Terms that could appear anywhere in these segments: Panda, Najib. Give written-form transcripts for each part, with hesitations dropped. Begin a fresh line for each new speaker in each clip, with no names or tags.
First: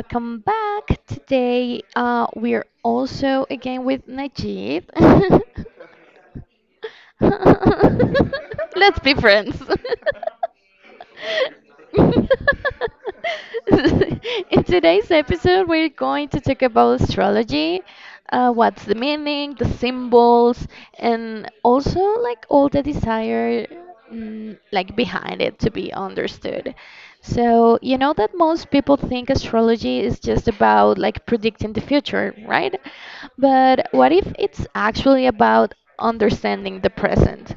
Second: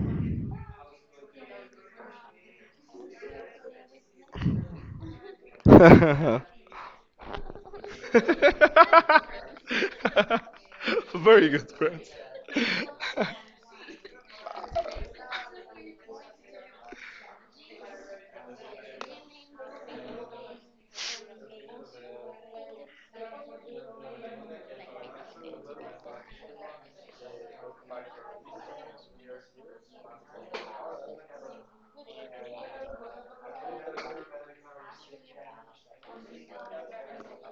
welcome back. Today we're also again with Najib.
Very
Let's be friends.
good friends.
In today's episode, we're going to talk about astrology, what's the meaning, the symbols, and also like all the desire like behind it to be understood. So, you know that most people think astrology is just about like predicting the future, right? But what if it's actually about understanding the present?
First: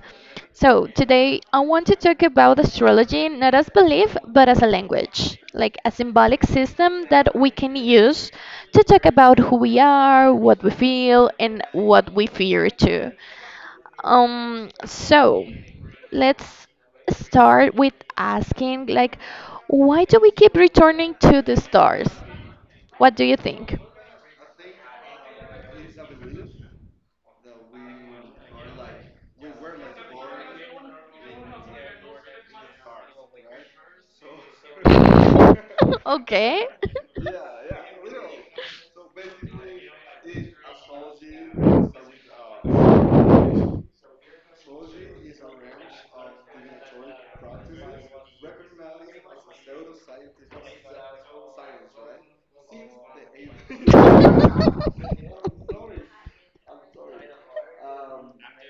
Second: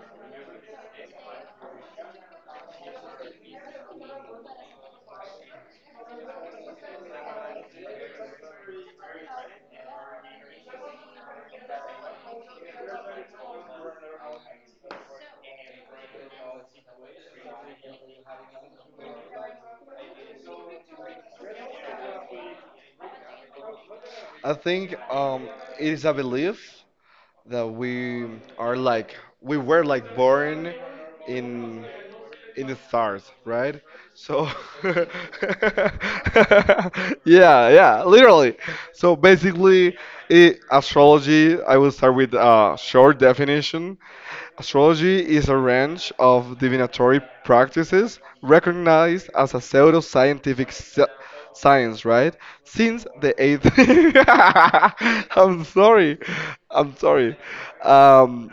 So, today I want to talk about astrology not as belief but as a language, like a symbolic system that we can use to talk about who we are, what we feel, and what we fear too. So let's start with asking like why do we keep returning to the stars? What do you think?
I think it is a belief that we are like we were like born in in the stars, right? So,
Right? So okay.
yeah, yeah, literally. So basically, I astrology, I will start with a short definition. Astrology is a range of divinatory practices recognized as a pseudo-scientific science, right? Since the 8th. I'm sorry. I'm sorry. Um,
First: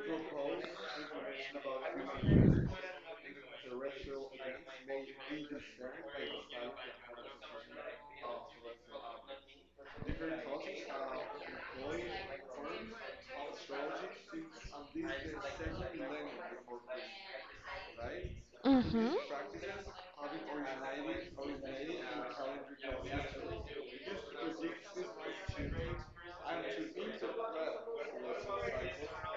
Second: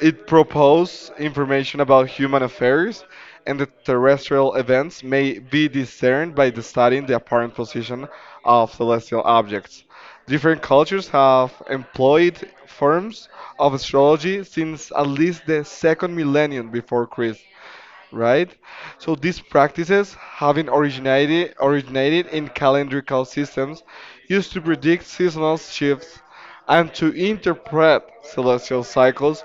it proposes information about human affairs and the terrestrial events may be discerned by the studying the apparent position of celestial objects. Different cultures have employed forms of astrology since at least the second millennium before Christ, right? So
Mhm.
these practices, having originated in calendrical systems, used to predict seasonal shifts and to interpret celestial cycles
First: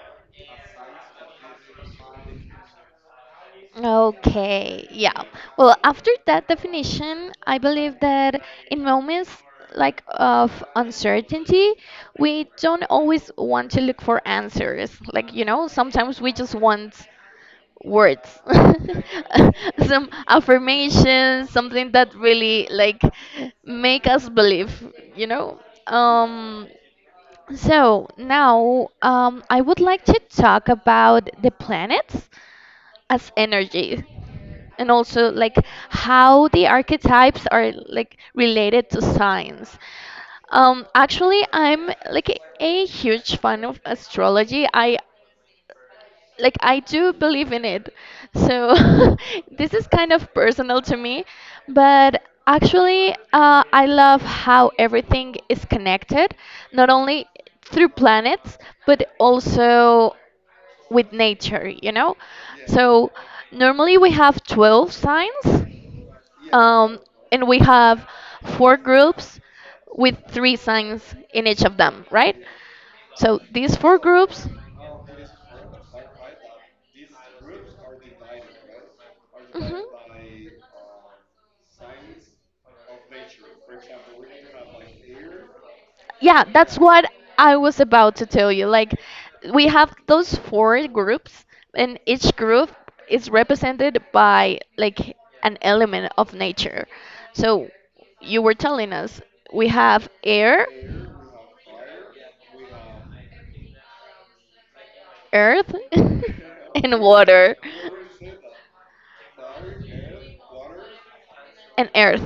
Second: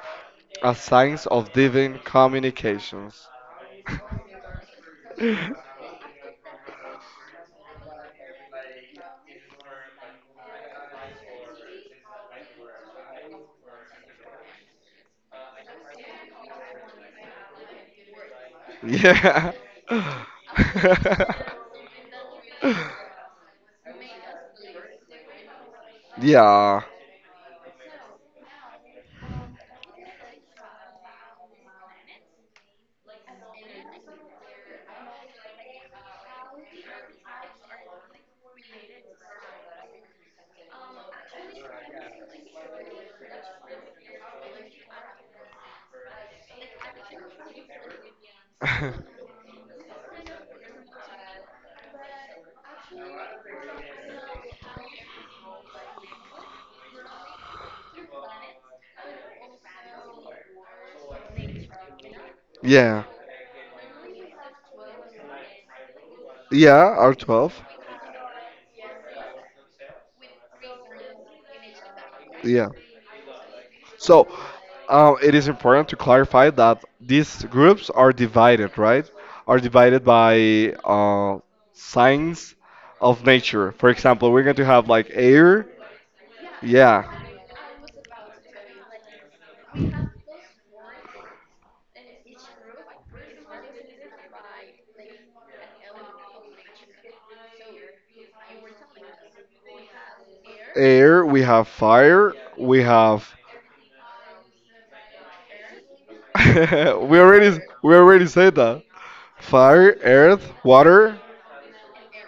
as signs of divine communications.
Okay. Yeah. Well, after that definition, I believe that in moments like of uncertainty, we don't always want to look for answers. Like, sometimes we just want words.
Yeah.
Some affirmations, something that really like make us believe, you know. Um,
yeah.
so now I would like to talk about the planets as energy, and also like how the archetypes are like related to science. Actually, I'm like a huge fan of astrology. I Like, I do believe in it. So this is kind of personal to me, but actually I love how everything is connected, not only through planets but also with nature, you know?
yeah.
So normally we have 12 signs
Yeah,
um, and
R12.
we have four groups with three signs in each of them, right?
Yeah.
So these four
So,
groups.
it is important to clarify that these groups are divided, right? Are divided by signs of nature. For example, we're going to have like air.
Yeah, that's
Yeah.
what I was about to tell you. Like, we have those four groups, and each group is represented by like an element of nature. So, you were telling us we have air,
Air. We have fire. We have.
earth, and
we
water,
already we already said that. Fire, earth, water.
and earth.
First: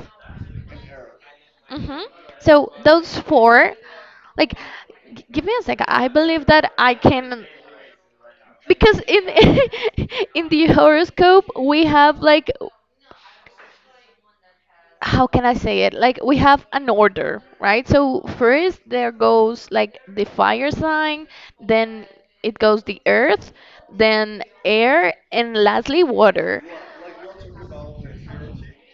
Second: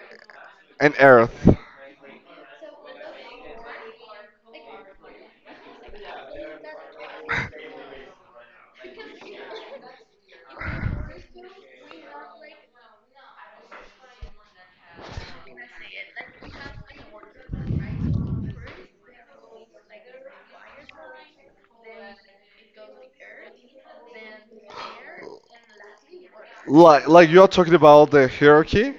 And Earth.
Hmm. So, those four, like, give me a second. I believe that I can because in in the horoscope we have like, how can I say it? Like, we have an order, right? So first there goes like the fire sign, then it goes the earth, then air, and lastly water.
Like you are talking about the hierarchy?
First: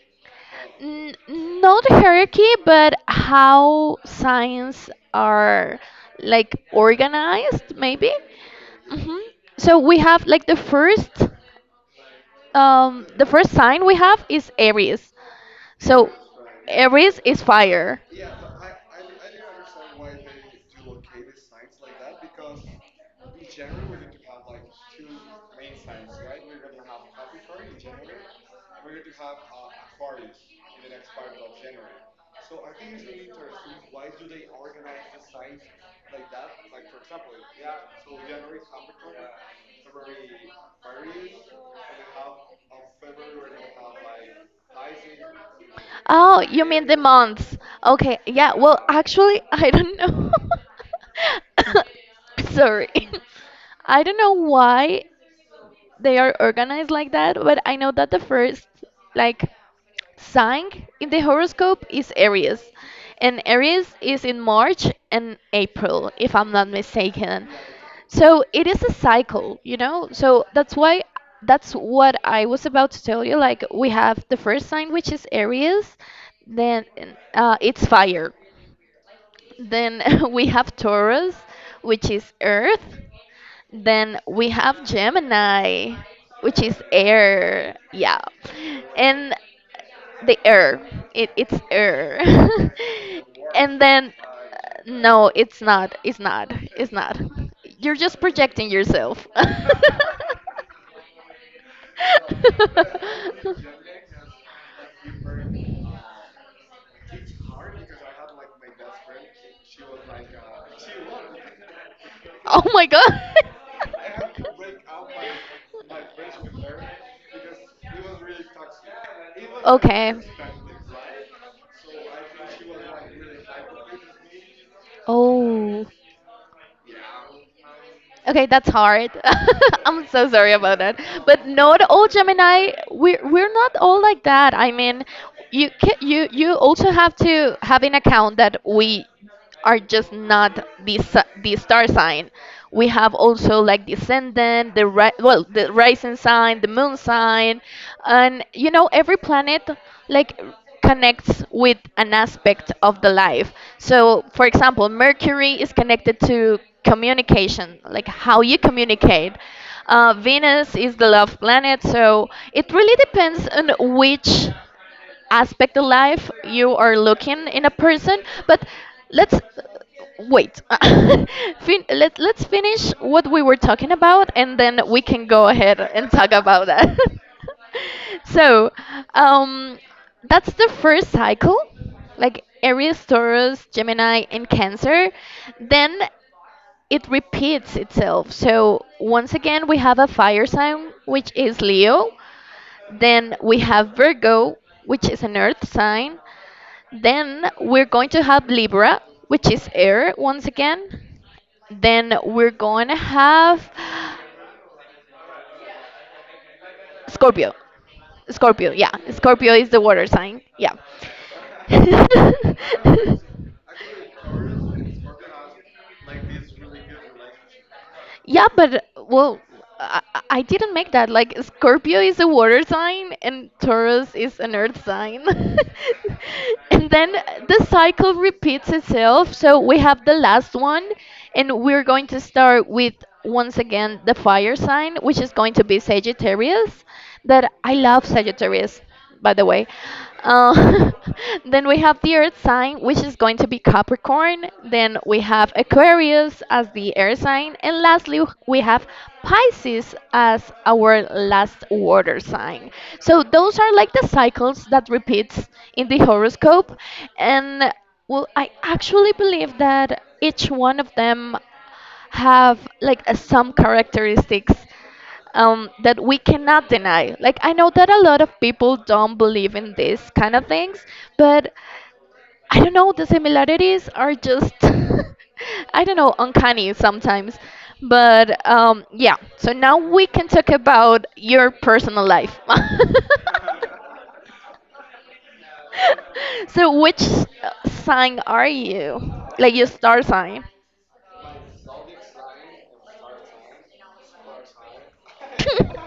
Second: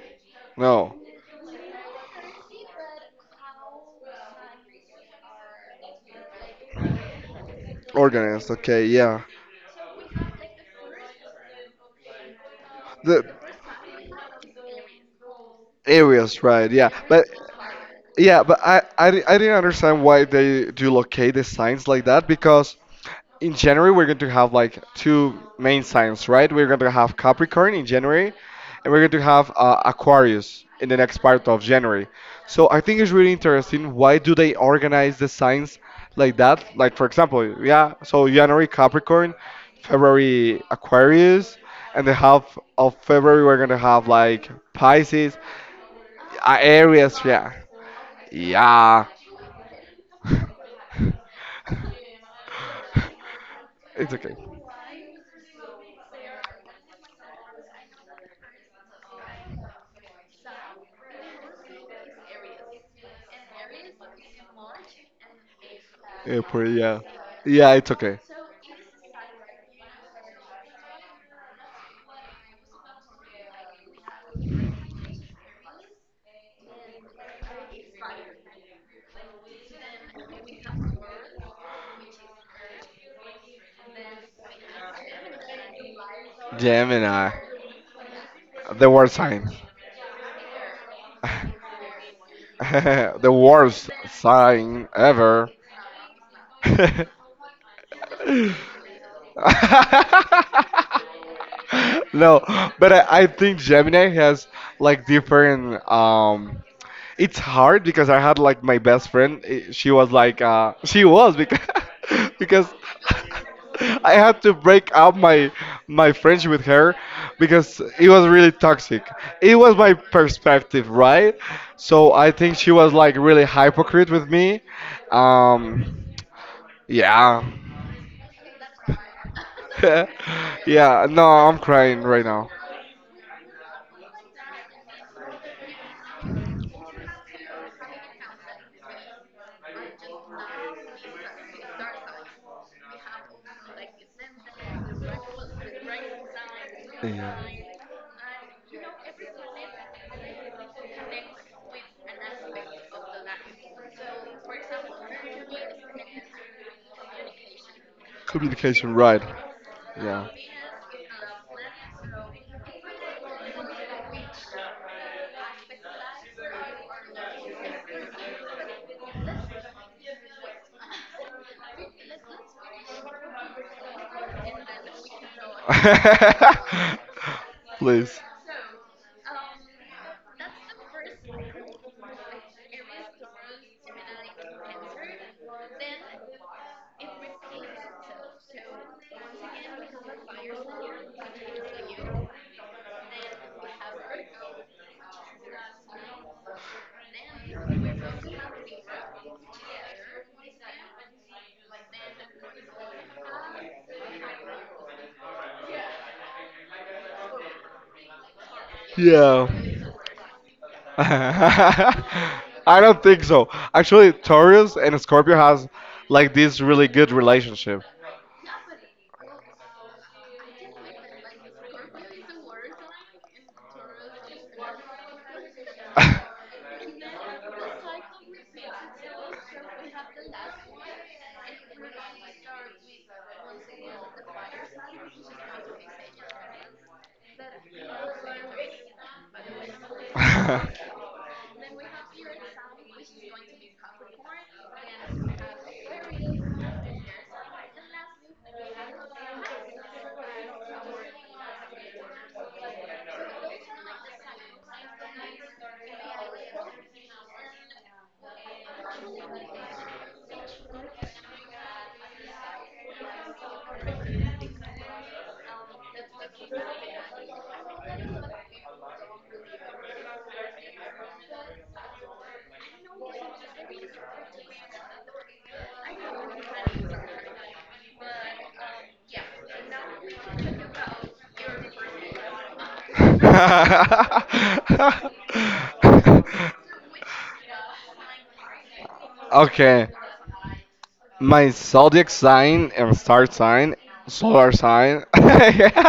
No.
Not hierarchy, but how signs are like organized, maybe.
Organized, okay, yeah.
Hmm. So we have like the first, um,
The
the first sign we have is Aries. So
areas, right?
Aries is fire.
Yeah, but I I didn't understand why they do locate the signs like that because in January we're going to have like two main signs, right? We're going to have Capricorn in January, and we're going to have Aquarius in the next part of January. So I think it's really interesting. Why do they organize the signs like that? Like for example, yeah, so January Capricorn, February Aquarius, and the half of February we're going to have like Pisces.
Oh, you mean the
Areas, yeah.
months. Okay, yeah, well,
Yeah.
actually, I don't know. Sorry. I
It's
don't know
okay.
why they are organized like that, but I know that the first, like, sign in the horoscope is Aries, and Aries is in March and April, if I'm
Airport,
not
yeah.
mistaken.
Yeah, it's okay.
So it is a cycle, you know? So that's what I was about to tell you. Like, we have the first sign, which is Aries, then it's fire. Then we have Taurus, which is earth. Then we have Gemini, which is
Gemini,
air. Yeah.
the worst
And
sign,
the air. It's air.
the worst sign
No,
ever.
it's not. It's not. It's not. You're just projecting yourself.
No, but I think Gemini has like different it's hard because I had like my best friend she was like she was because
Oh
because
my god.
I had to break up my friendship with her because it was really toxic. It was my
Okay.
perspective, right? So I think she was like really hypocrite with me.
Oh.
Um yeah.
Okay, that's hard. I'm so sorry about that.
yeah, no,
But
I'm
not
crying
all
right now.
Gemini. We're not all like that. I mean, you ca you you also have to have in account that we are just not the star sign. We have also like descendant, the rising sign, the moon
Yeah.
sign, and every planet like connects with an aspect of the life. So, for example, Mercury is connected to communication, like how you
Communication, right.
communicate.
Yeah.
Venus is the love planet, so it really depends on which aspect of life you are looking in a person. But let's wait. Let's finish what we were talking about, and then we can go ahead and talk about that.
Please.
So, um that's the first cycle, like Aries, Taurus, Gemini, and Cancer. Then it repeats itself, so once again we have a fire sign, which is Leo. Then we have Virgo, which is an earth sign. Then we're going to have Libra, which is air once again. Then we're going to have Scorpio. Scorpio, yeah.
Yeah.
Scorpio is the water sign. Yeah.
I don't think so. Actually, Taurus and Scorpio has like this really good relationship.
Yeah, but well, I didn't make that. Like, Scorpio is a water sign and Taurus is an earth sign. And then the cycle repeats itself. So we have the last one, and we're going to start with once again the fire sign, which is going to be Sagittarius. That I love Sagittarius, by the way. Uh, then we have the earth sign, which is going to be Capricorn. Then we have Aquarius as the air sign. And lastly, we have Pisces as our last water sign. So those are like the cycles that repeats in the horoscope. And well, I actually believe that each one of them have like some characteristics that we cannot deny. Like, I know that a lot of people don't believe in these kind of things, but I don't know, the similarities are just, I don't know, uncanny sometimes. But yeah, so now we can talk about your personal life. So, which sign are you? Like, your
okay.
star sign?
My zodiac sign and star sign, solar sign.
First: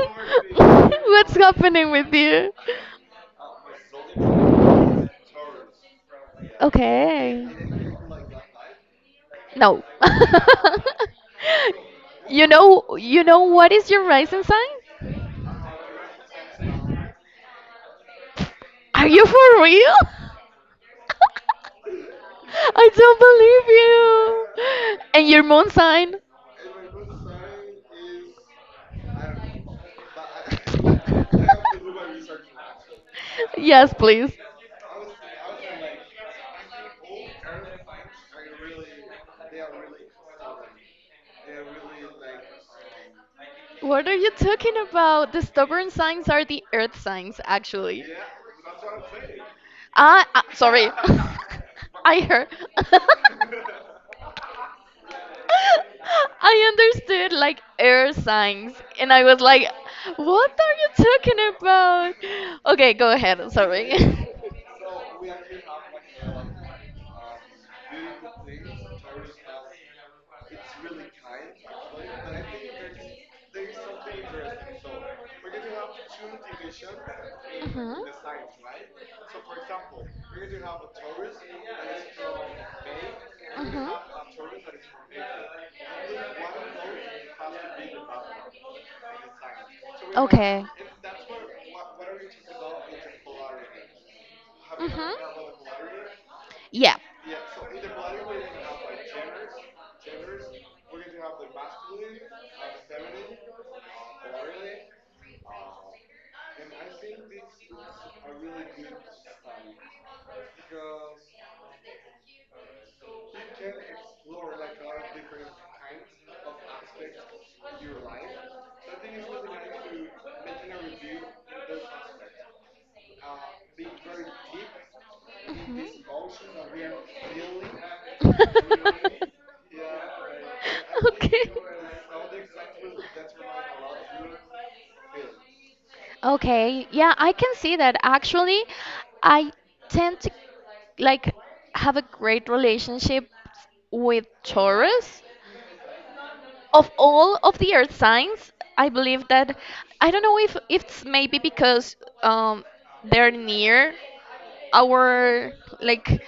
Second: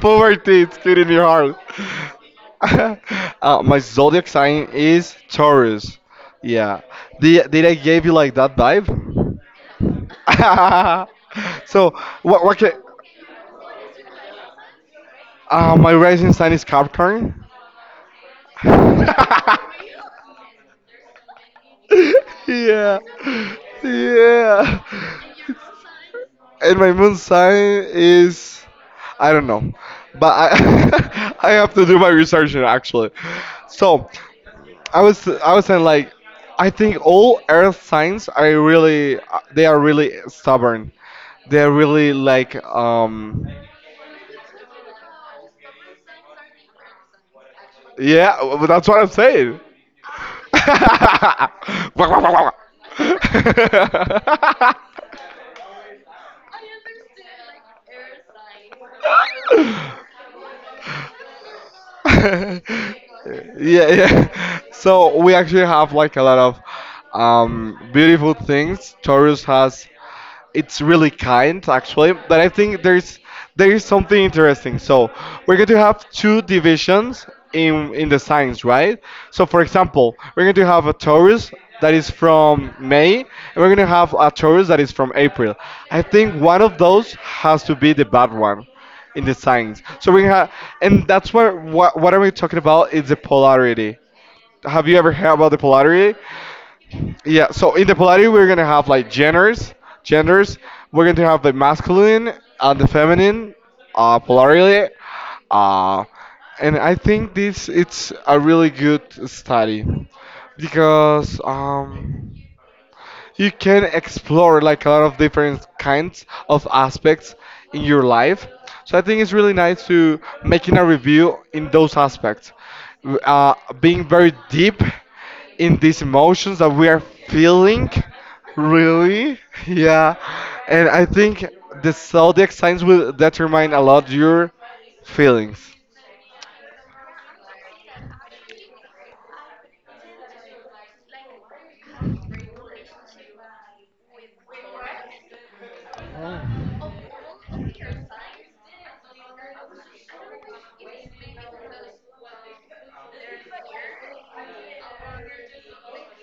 Poverty, it's killing your
What's
heart.
happening with you?
My zodiac sign is Taurus. Yeah.
Okay.
Did I give you like that vibe?
No.
so what
you
what can,
know you know what is your rising sign?
my rising sign is Capricorn.
Are you for real? I
yeah.
don't believe
Yeah.
you. And your moon sign?
And my moon sign is I don't know. But I I have to do my research now, actually.
Yes,
So
please.
I was saying like I think all earth signs are really they are really stubborn. They're really like
What are you talking about? The stubborn signs are the earth signs, actually.
yeah, well, that's what I'm saying.
Sorry.
Wah, wah, wah,
Her.
wah, wah.
I understood like air signs, and I was like, what are you talking about?
yeah,
Okay, go ahead. Sorry.
yeah. So we actually have like a lot of beautiful things. Taurus has it's really kind actually, but I think there is something interesting. So we're going to have two divisions in the signs, right? So for example, we're going to have a Taurus that is from May, and we're going to have a Taurus that is from April. I think one of those has to be the bad one in the signs. So we have, and that's what what are we talking about? Is the polarity. Have you ever heard about the polarity?
Yeah.
Yeah. So in the polarity, we're gonna have like genders. We're going to have the masculine and the feminine polarity. Uh, and I think this it's a really good study because you can explore like a lot of different kinds of aspects in your life. So I think it's really nice to making a review in those aspects, uh, being very deep in these emotions that we are feeling. Really, yeah, and I think the zodiac signs will determine a lot your feelings.
Okay, yeah, I can see that. Actually, I tend to like have a great relationship with Taurus. Of all of the earth signs, I believe that I don't know if it's maybe because um they're near our like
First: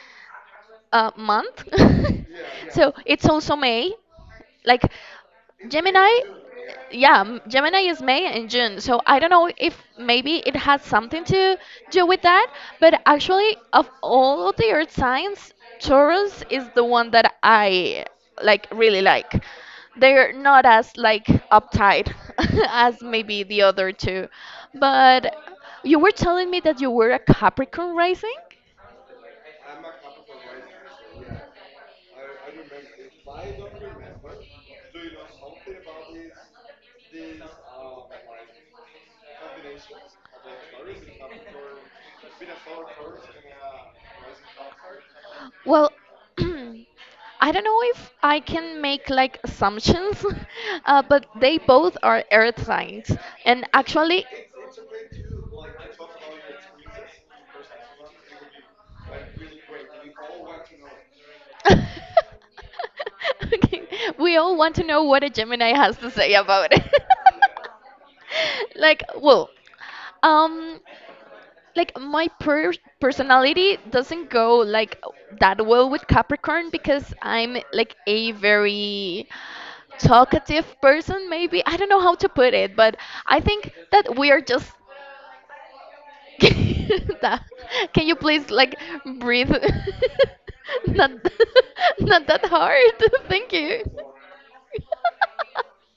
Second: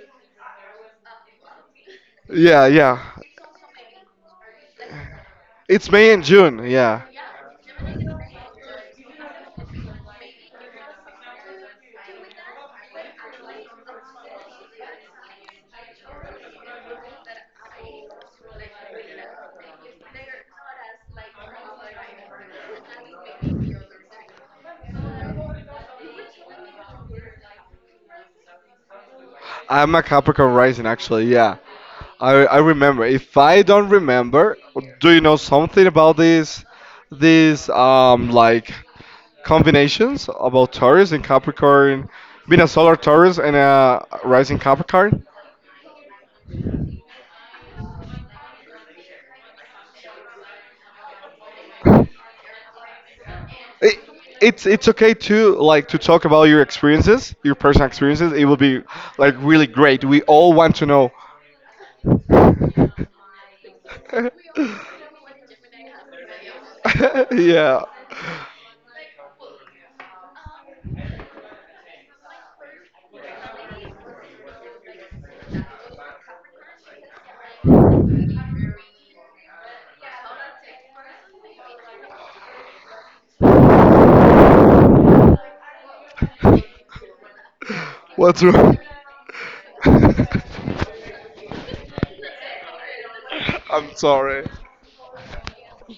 month.
Yeah,
So
yeah.
it's also May. Like,
It's
Gemini,
May and June. Yeah.
yeah, Gemini is May and June. So I don't know if maybe it has something to do with that, but actually, of all of the earth signs, Taurus is the one that I like really like. They're not as like uptight as maybe the other two. But you were telling me that you were a Capricorn rising?
I'm a Capricorn rising, actually. Yeah, I remember. If I don't remember, do you know something about these like combinations about Taurus and Capricorn, being a solar Taurus and a rising Capricorn?
Well, I don't know if I can make like assumptions, but they both are earth signs. And
It,
actually,
it's okay to like to talk about your experiences, your personal experiences. It will be like really great. We all want to
okay,
know.
we all want to know what a Gemini has to say about it.
yeah.
Like, well, um, like my personality doesn't go like that well with Capricorn because I'm like a very talkative person maybe. I don't know how to put it, but I think that we are just that. Can you
What's
please like
wrong?
breathe not not that hard. Thank you.
I'm sorry.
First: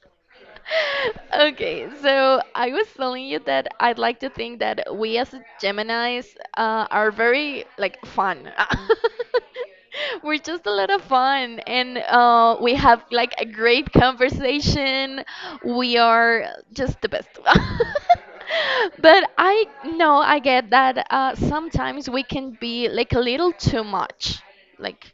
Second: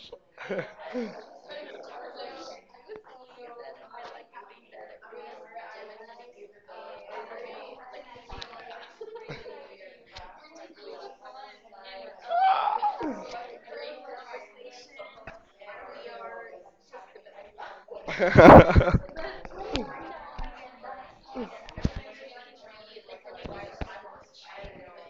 Okay, so I was telling you that I'd like to think that we as Geminis are very like fun. We're just a lot of fun, and we have like a great conversation. We are just the best. But I know I get that sometimes we can be like a little too much like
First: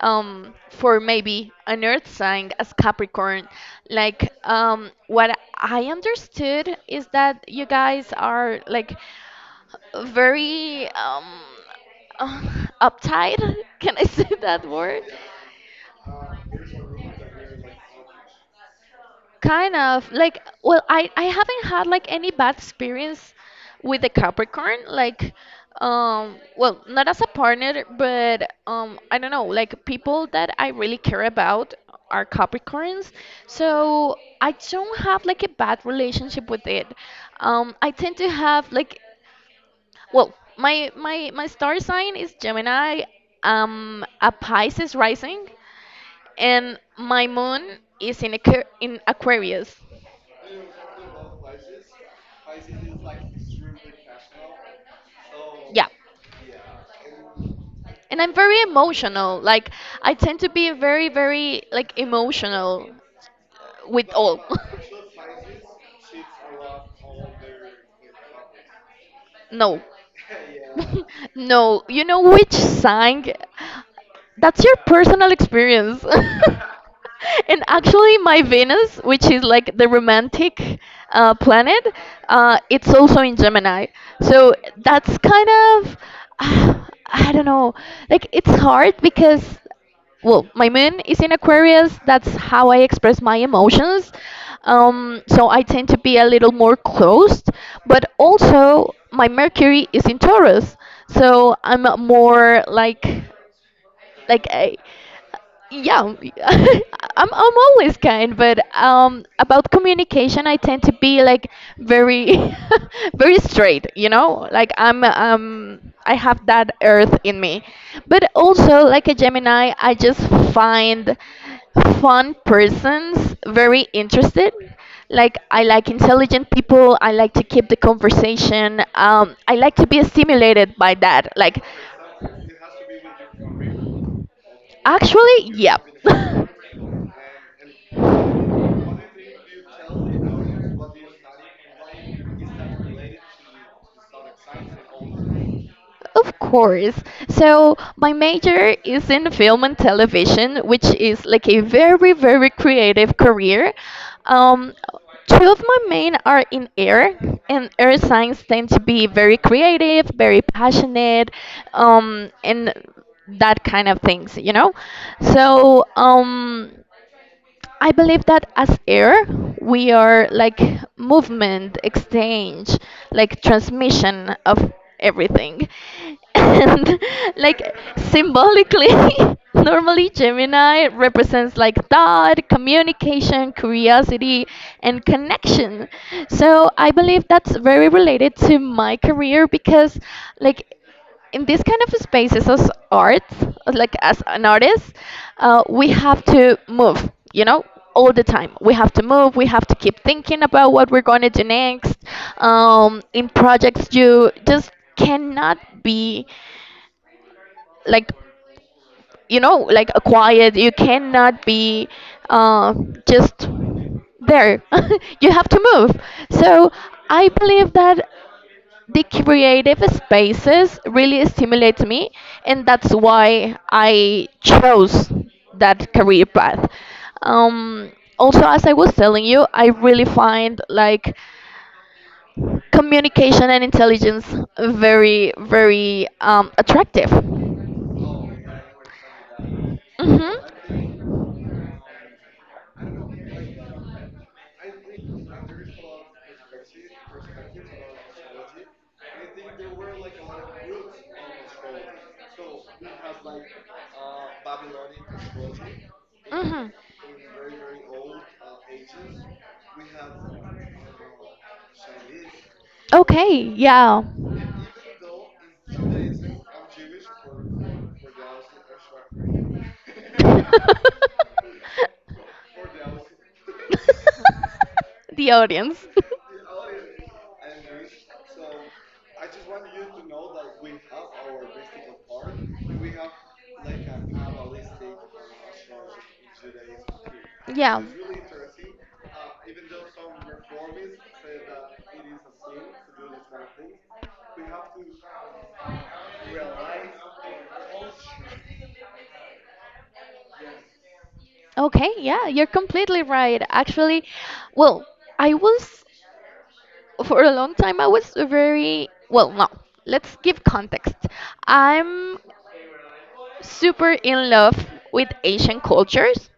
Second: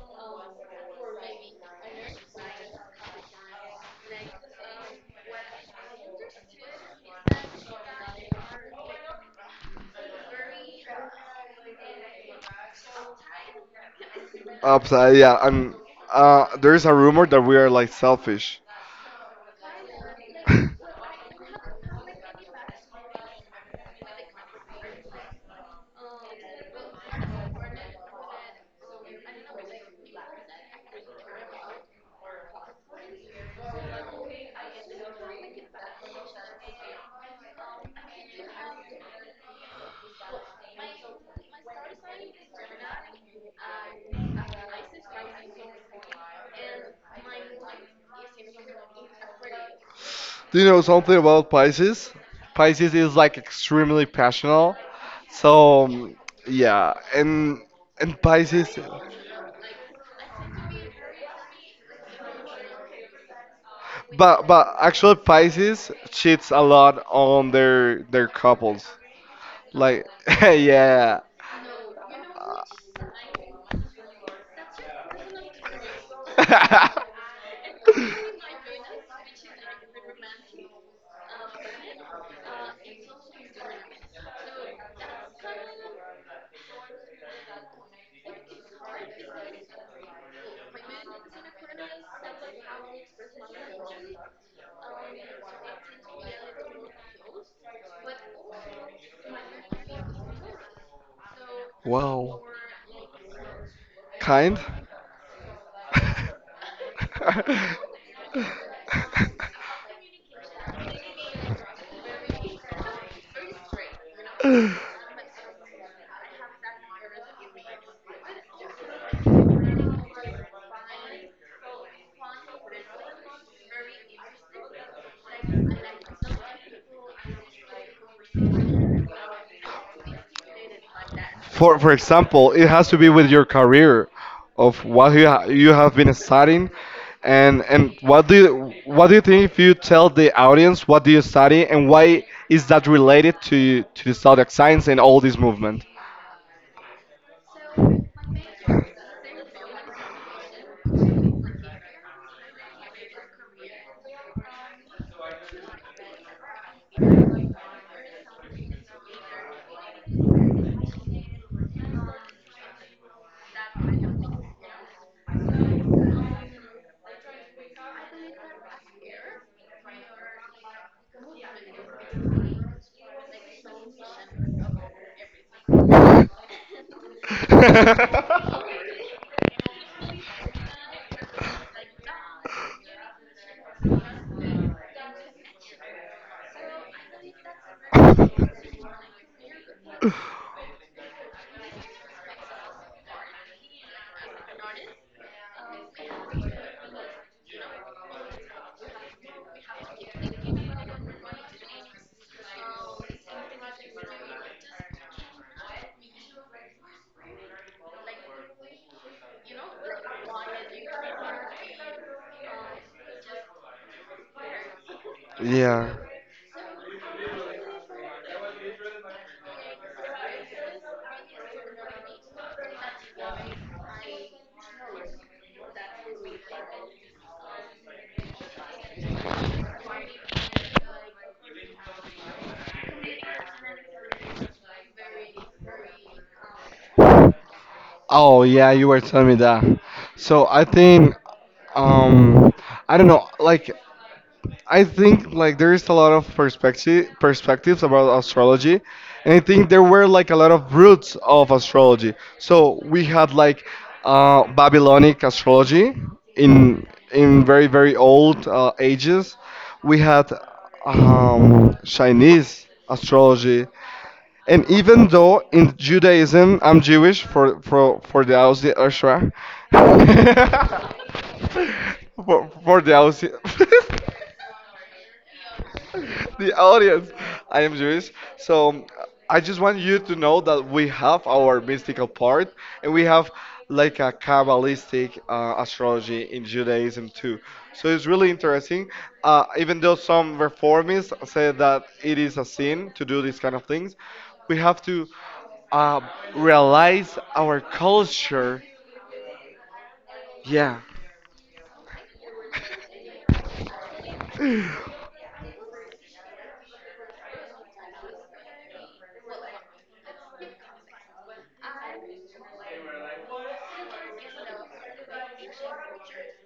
for maybe an earth sign as Capricorn, like what I understood is that you guys are like very uh, uptight. Can I say that word?
Upside, yeah. And there is a rumor that we are like selfish.
Kind of like,
Do
well, I haven't had like any bad experience with the Capricorn. Like, well, not as a partner, but I don't know. Like, people that I really care about are Capricorns, so I don't have like a bad relationship with it. I tend to have like, well, my star sign is Gemini. A Pisces rising, and my moon is in Aquarius.
you know something about Pisces? Pisces is like extremely passionate. So
Yeah.
yeah, and
And I'm very
Pisces.
emotional. Like, I tend to be very, very like emotional with
But actually Pisces cheats a lot on their couples.
no,
Like yeah.
no. You know which sign? That's your personal experience. And actually, my Venus, which is like the romantic planet, it's also in Gemini. So that's kind of I don't know. Like, it's hard because well my moon is in Aquarius. That's how I express my emotions, so I tend to be a little more closed, but also my Mercury is in Taurus, so I'm
wow.
more like like
Kind?
a, yeah, I'm always kind. But about communication, I tend to be like very very straight, you know? Like, I have that earth in me. But also like a Gemini, I just find fun persons very interested. Like, I like intelligent people, I like to keep the conversation. I like to be stimulated by that. Like,
For example, it has to be with your career, of what
actually,
you
yeah.
have been studying, and what do you think if you tell the audience what do you study and why is that related to the zodiac science and all this movement?
Of course. So, my major is in film and television, which is like a very, very creative career. Um, two of my main are in air, and air science tend to be very creative, very passionate, and that kind of things, you know? So, I believe that as air, we are like movement, exchange, like transmission of everything. And, like, symbolically, normally Gemini represents like thought, communication, curiosity, and connection. So I believe that's very related to my career, because, like, in this kind of spaces as arts, like as an artist, we have to move, all the time. We have to move. We have to keep thinking about what we're going to do next. In projects, you just cannot be, like, like a quiet. You cannot be uh, just there. You have to
Yeah.
move. So I believe that the creative spaces really stimulate me, and that's why I chose that career path. Um, also, as I was telling you, I really find like communication and intelligence very, very attractive.
Oh yeah, you were telling me that. So I
Mm-hmm.
think um I don't know, like I think like there is a lot of perspectives about astrology, and I think there were like a lot of roots of astrology. So we had like Babylonic astrology
Mm-hmm.
in in very very old ages. We had Chinese
Okay,
astrology,
yeah.
and even though in Judaism I'm Jewish for for the Aussie Ashra. For the Aussie.
The audience.
the audience. I am Jewish, so I just want you to know that we have our mystical part, and we have like a Kabbalistic astrology in Judaism too. So it's really interesting. Even though some reformists say that it is a sin to do these kind of things, we have to uh, realize our culture. Yeah.
Okay, yeah, you're completely right. Actually, well, I was for a long time I was very, well, no, let's give context. I'm super in love with Asian cultures,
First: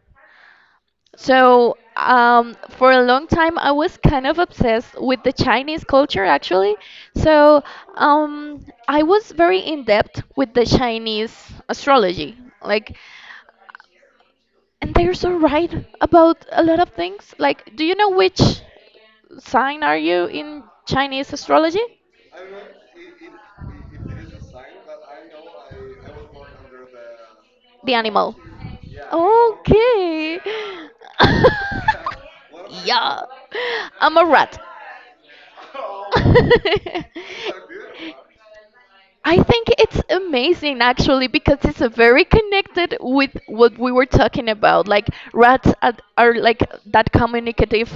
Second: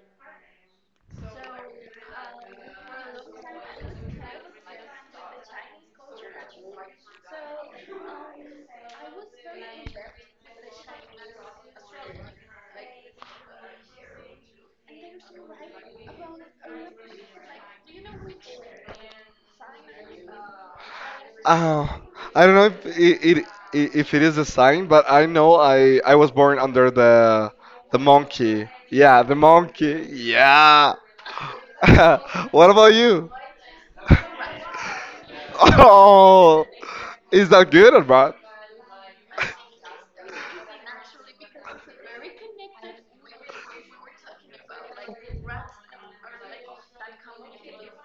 so for a long time I was kind of obsessed with the Chinese culture, actually. So, I was very in depth with the Chinese astrology, like, and they're so right about a lot of things. Like, do you know which sign are you in Chinese astrology?
Uh, I don't know if it if it is a sign, but I know I was born under
The
the
animal.
monkey. Yeah, the monkey.
Yay!
Yeah. What about you?
Uh, I'm a rat.
Oh, is
I
that good or bad?
think it's amazing, actually, because it's very connected with what we were talking about. Like rats are like that communicative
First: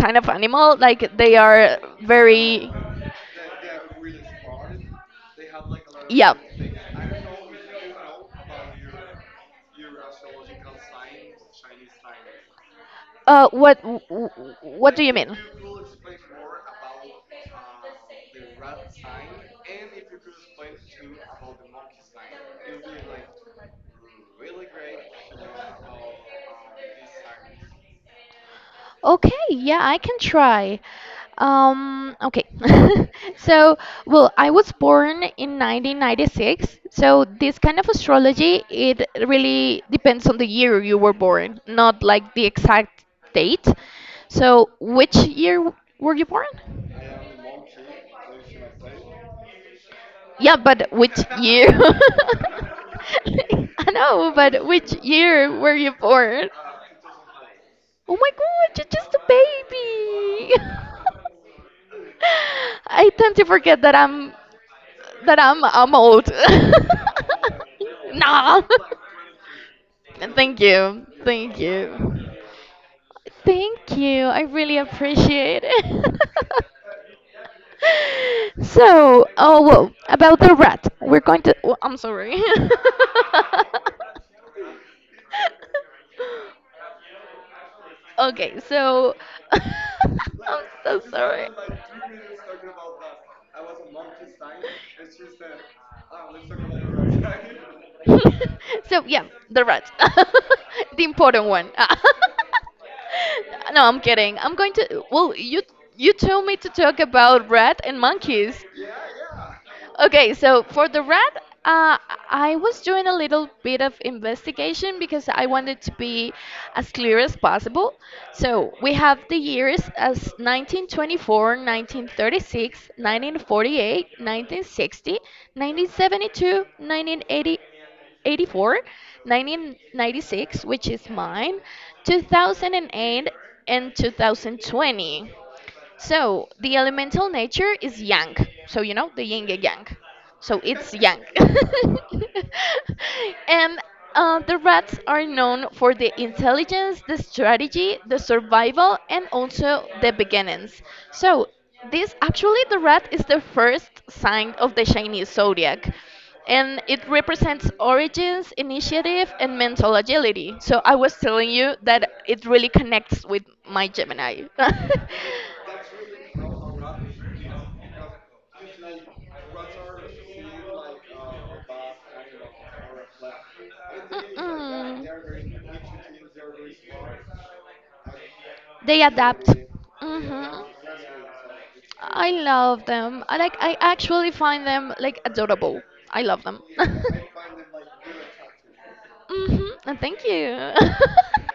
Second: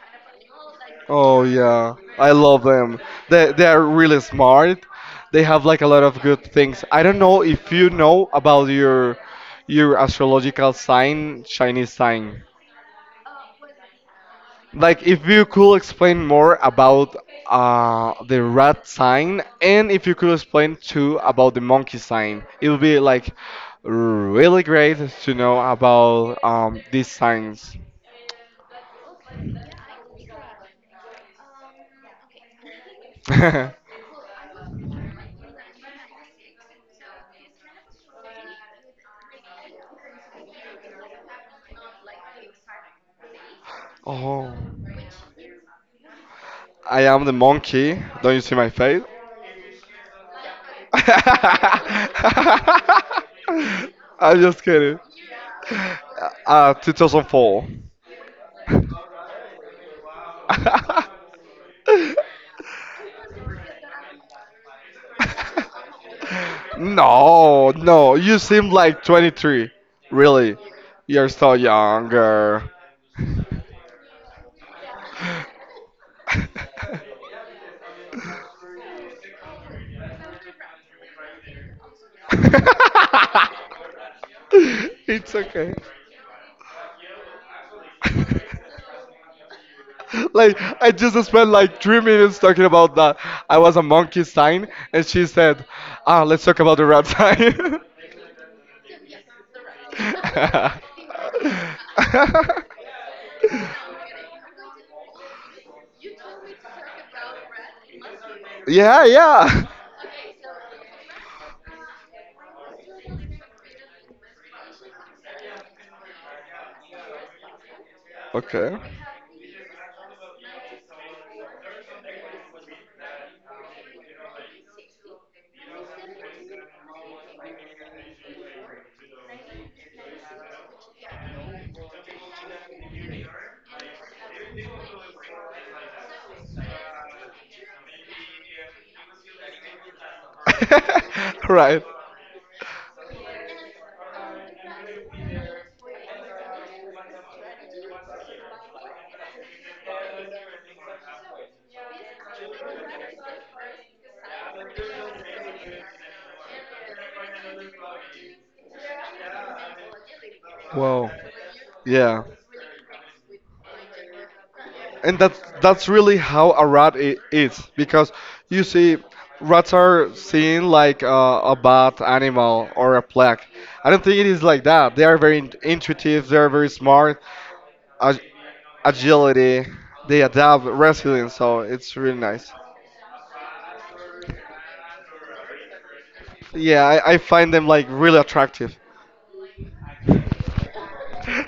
kind of animal. Like, they
Oh
are
yeah, I love
very
them. They are really smart. They have like a lot of good things. I don't know if you know about your astrological sign, Chinese sign.
what?
Like, if you could explain more about the rat sign, and if you could explain too about the monkey sign, it would be like really great to know about these signs.
Okay, yeah, I can try. Okay. So, well, I was born in 1996. So, this kind of astrology, it really depends on the year you were born, not like the exact date. So,
oh,
which year were you born?
I am the monkey. Don't you see my face?
Yeah, but I know, but
I'm
which
just kidding.
year were you born?
2004.
Oh my god, you're just a baby. I tend to forget that I'm old.
no, no,
Oh,
you seem like 23.
thank you.
Really,
Thank
you're
you.
so younger.
Thank you. I really appreciate it. So, oh, whoa, about the rat. We're going to. Oh, I'm sorry.
it's okay.
Okay, so.
Like I just spent like 3 minutes talking about that. I was a monkey sign, and she said, "Ah, let's talk about the rat sign."
So, yeah, the rat. The important one. No, I'm kidding. I'm going to. Well, you told me to talk about rat and monkeys.
yeah, yeah.
Okay, so for the rat, I was doing a little bit of investigation because I wanted to be as clear as possible. So we
Okay.
have the years as 1924, 1936, 1948, 1960, 1972, 1980, 1996, which is mine, 2008, and 2020. So the elemental nature is yang. So you know the yin and yang. So it's yang.
right.
And the rats are known for the intelligence, the strategy, the survival, and also the beginnings. So this, actually, the rat is the first sign of the Chinese zodiac. And it represents origins, initiative, and mental agility. So I was
Wow.
telling you that
Yeah.
it really connects with my Gemini.
And that's really how a rat is because you see rats are seen like a bad animal or a plague. I don't think it is like that. They are very intuitive, they are very smart, ag-
They ad-
agility, they
hmm.
adapt, resilience, so it's really
I
nice.
love them. I actually find them like adorable. I love them.
Yeah, I find them like really attractive.
And thank you.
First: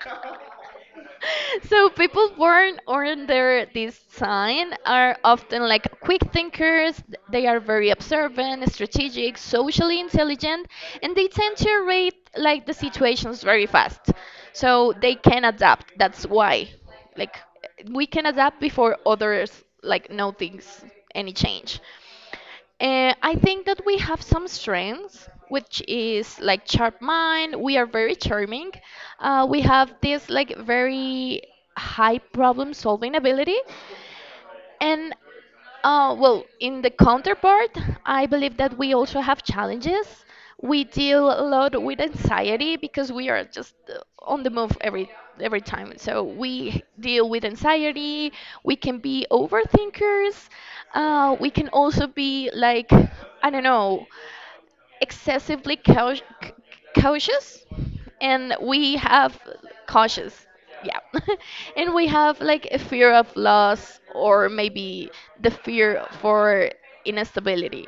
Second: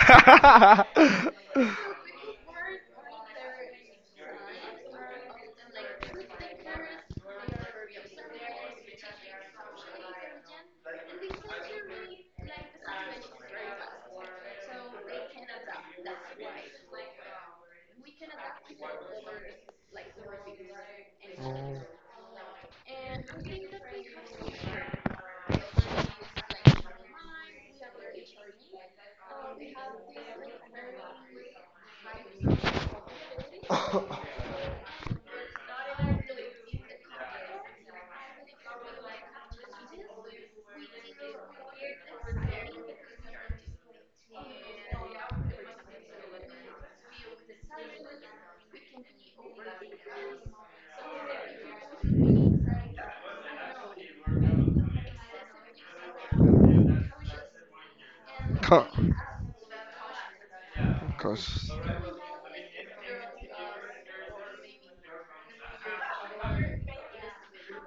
So people born under this sign are often like quick thinkers. They are very observant, strategic, socially intelligent, and they tend to rate like the situations very fast. So they can adapt. That's why, like, we can adapt before others like notice any change. I think that we have some strengths, which is like sharp mind. We are very charming. We have this like very high problem solving ability. And well, in the counterpart, I believe that we also have challenges. We deal a lot with anxiety because we are just on the move every time. So we deal with anxiety. We can be overthinkers. We can also be like, I don't know, excessively cautious, and we have cautious, yeah.
Cause.
And we have like a fear of loss, or maybe the fear for instability.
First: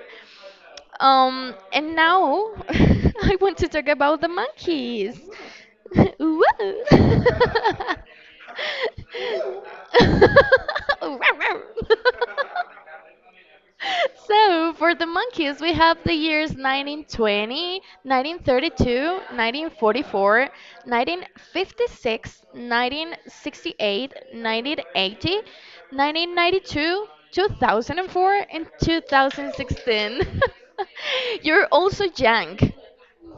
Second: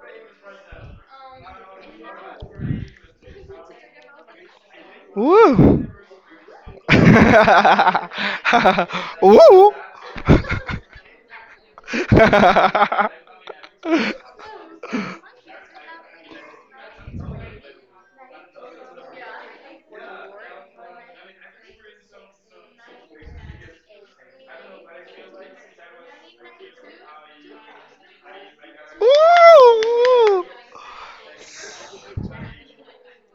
And now, I want to talk about the monkeys.
Woo!
Woo.
Woo! Woo!
Rawr, rawr. So for the monkeys, we have the years 1920, 1932, 1944, 1956, 1968, 1980, 1992, 2004, and 2016. You're also young.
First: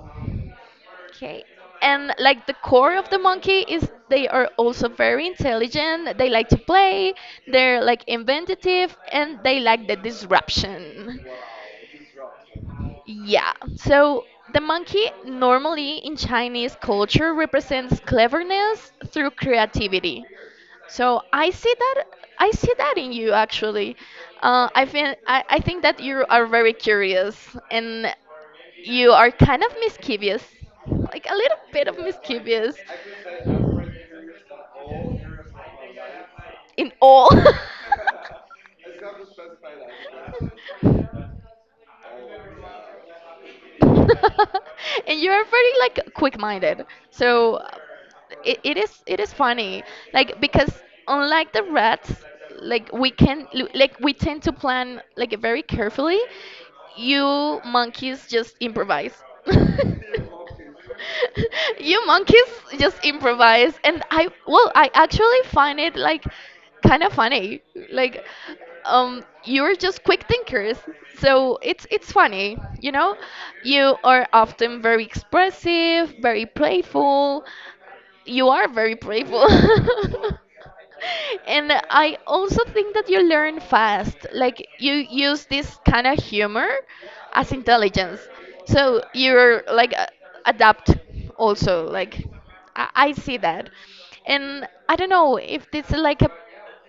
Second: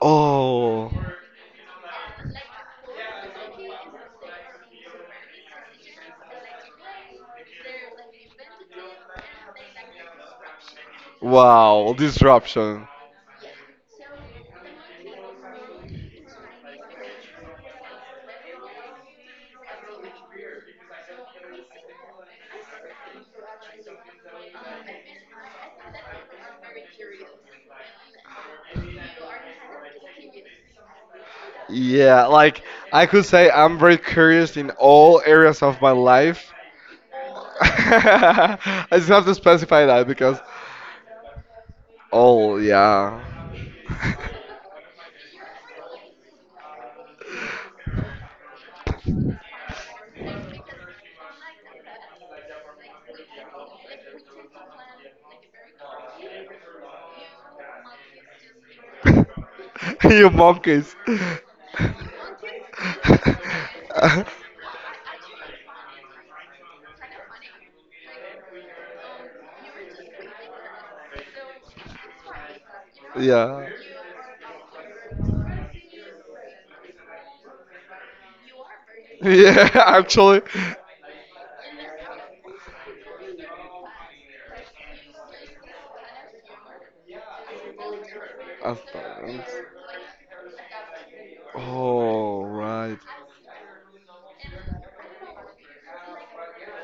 Oh,
Okay. And like the core of the monkey is they are also very intelligent. They like to play. They're like inventive and they like the disruption.
wow, disruption.
Yeah, so the monkey normally in Chinese culture represents cleverness through creativity. So I see that in you, actually. I feel I think that you are very curious, and you are kind of mischievous, like a little bit of
Yeah, like I could say I'm very curious in all areas of my life.
in all.
I just have to specify that because Oh yeah.
And you're very like quick-minded. So it is funny. Like, because unlike the rats, like we can like we tend to plan like very carefully. You monkeys just improvise.
you monkeys.
You monkeys just improvise, and I, well, I actually find it like kind of funny, like, you're just quick thinkers. So it's funny.
yeah.
You are often very expressive, very playful. You are very playful.
Yeah, actually.
And I also think that you learn fast. Like, you use this kind of humor as intelligence.
As
So
parents.
you're like adapt also. Like
Oh,
I,
right.
I see that. And I don't know if this is like a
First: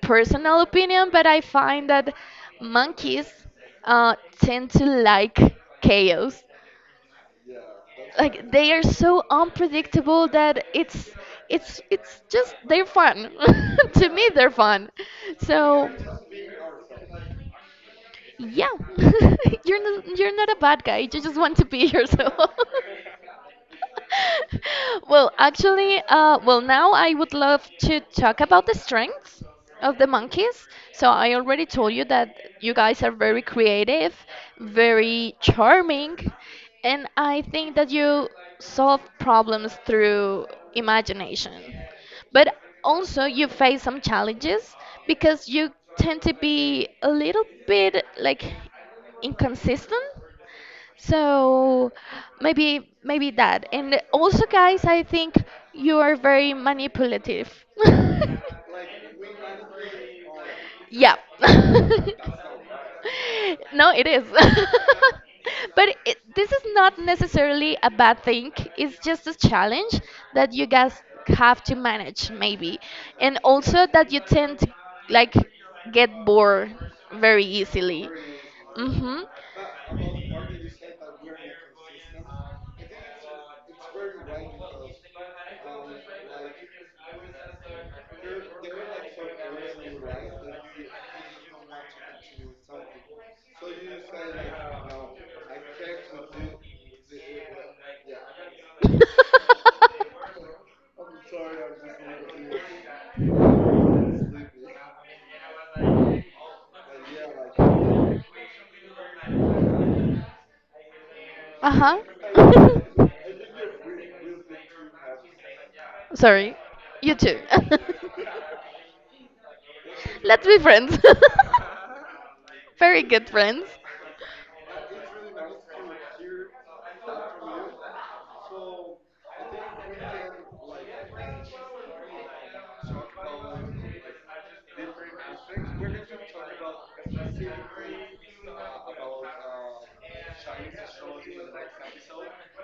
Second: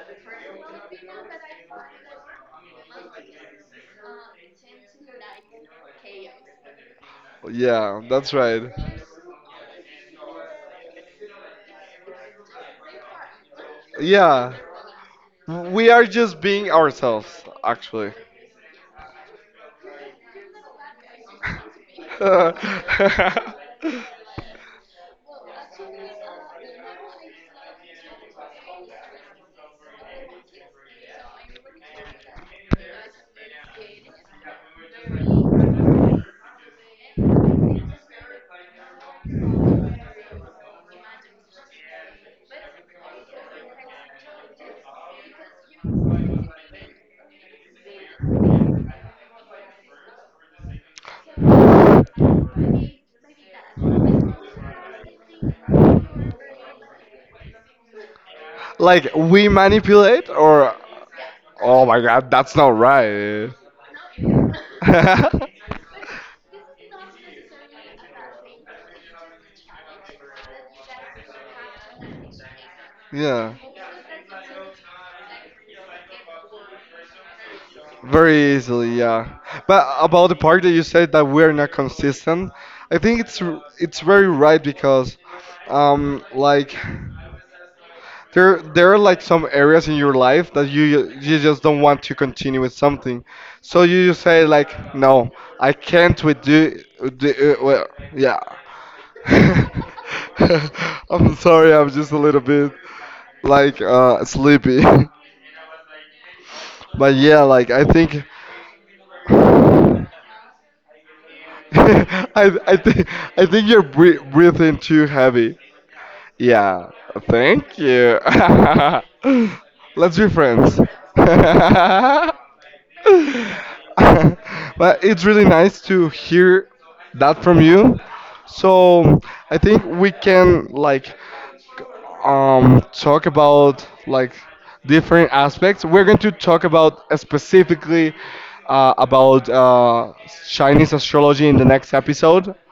personal opinion, but I find that monkeys tend to like chaos.
Yeah, that's
Like they
right.
are so unpredictable that it's just they're fun. To me, they're
Yeah.
fun. So
We are just being ourselves, actually.
yeah, you're not a bad guy. You just want to be yourself. Well, actually, well, now I would love to talk about the strengths of the monkeys. So I already told you that you guys are very creative, very charming, and I think that you solve problems through imagination. But also, you face some challenges because you tend to be a little bit like inconsistent, so maybe that. And also, guys, I think you are very manipulative.
like we manipulate or
Yeah.
oh my god that's not right
No, it is. But this is not necessarily a bad thing. It's just a challenge that you guys have to manage, maybe. And
yeah
also that you tend to like get bored very easily.
very easily
Mm-hmm.
yeah but about the part that you said that we're not consistent I think it's very right because like there are like some areas in your life that you just don't want to continue with something, so you just say like, no, I can't with do well, yeah. I'm sorry, I'm just a little bit like sleepy, but yeah, like I think
Uh-huh.
I I think I think you're breathing too heavy.
Sorry.
Yeah,
You too.
thank you. Let's be
Let's be
friends.
friends. Very good friends.
but it's really nice to hear that from you. So I think we can like talk about like different aspects. We're going to talk about specifically about Chinese astrology in the next episode.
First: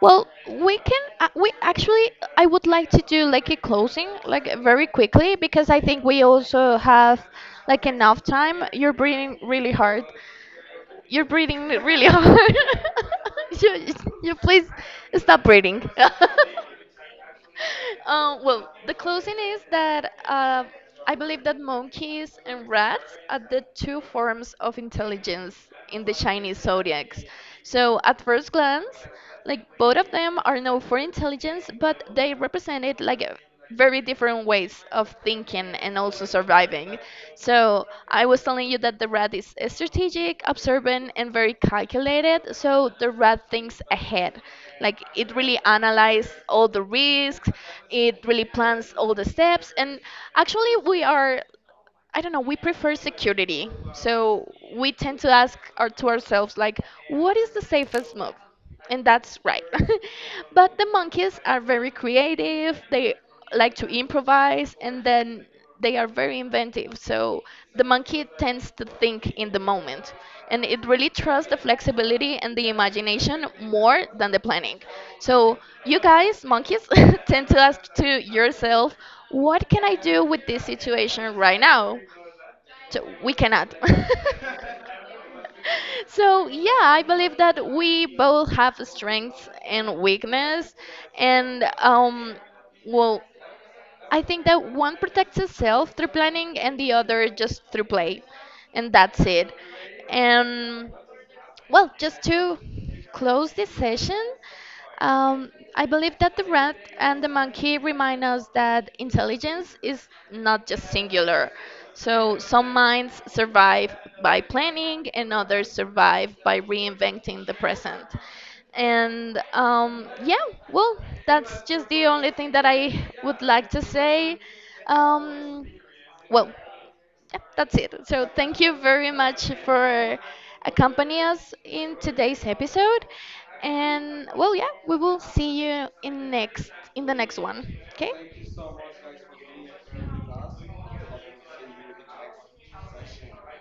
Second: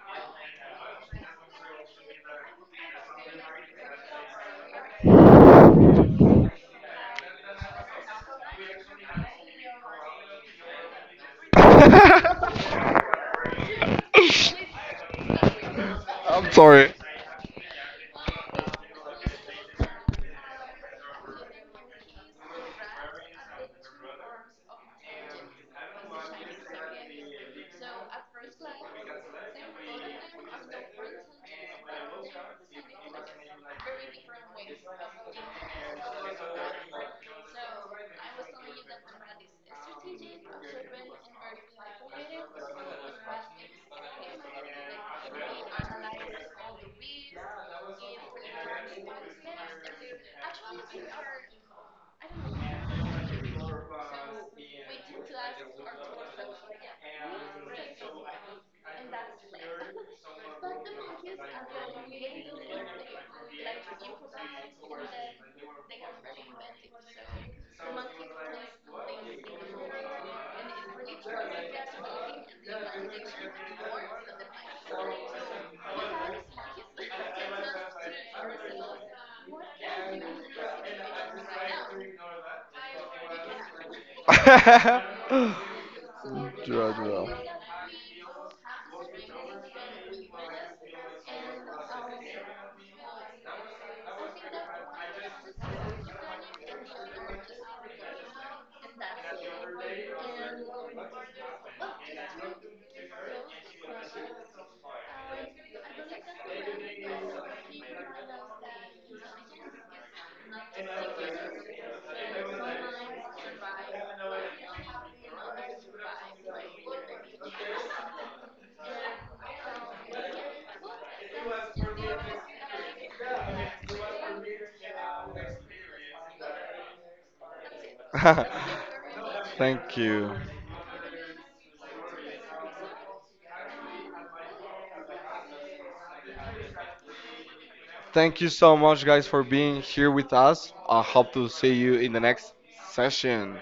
Well, we can. I would like to do like a closing, like very quickly, because I think we also have like enough time. You're breathing really hard. You're breathing really hard. you, you, you please stop breathing.
I'm sorry.
Well, the closing is that I believe that monkeys and rats are the two forms of intelligence in the Chinese zodiacs. So, at first glance, like both of them are known for intelligence, but they represented like a very different ways of thinking and also surviving. So I was telling you that the rat is strategic, observant, and very calculated. So the rat thinks ahead, like it really analyzes all the risks, it really plans all the steps, and actually we are. I don't know, we prefer security. So we tend to ask to ourselves, like, what is the safest move? And that's right. But the monkeys are very creative, they like to improvise, and then they are very inventive. So the monkey tends to think in the moment. And it really trusts the flexibility and the imagination more than the planning. So you guys, monkeys, tend to ask to yourself, what can I do with this situation right now? So we cannot. So yeah,
draw,
I
draw.
believe that we both have strengths and weakness, and well, I think that one protects itself through planning and the other just through play, and that's it. And well, just to close this session, I believe that the rat and the monkey remind us that intelligence is not just singular. So, some minds survive by planning, and others survive by reinventing the present. And yeah, well, that's just the only thing that I would like to say. Um, well, yep, that's it. So thank you very much
Thank
for
you.
accompanying us in today's episode. And well, yeah, we will see you in the next one. Okay?
Thank you so much, guys, for being here with us. I hope to see you in the next session.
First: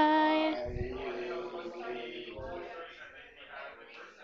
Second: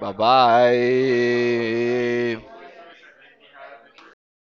Bye bye.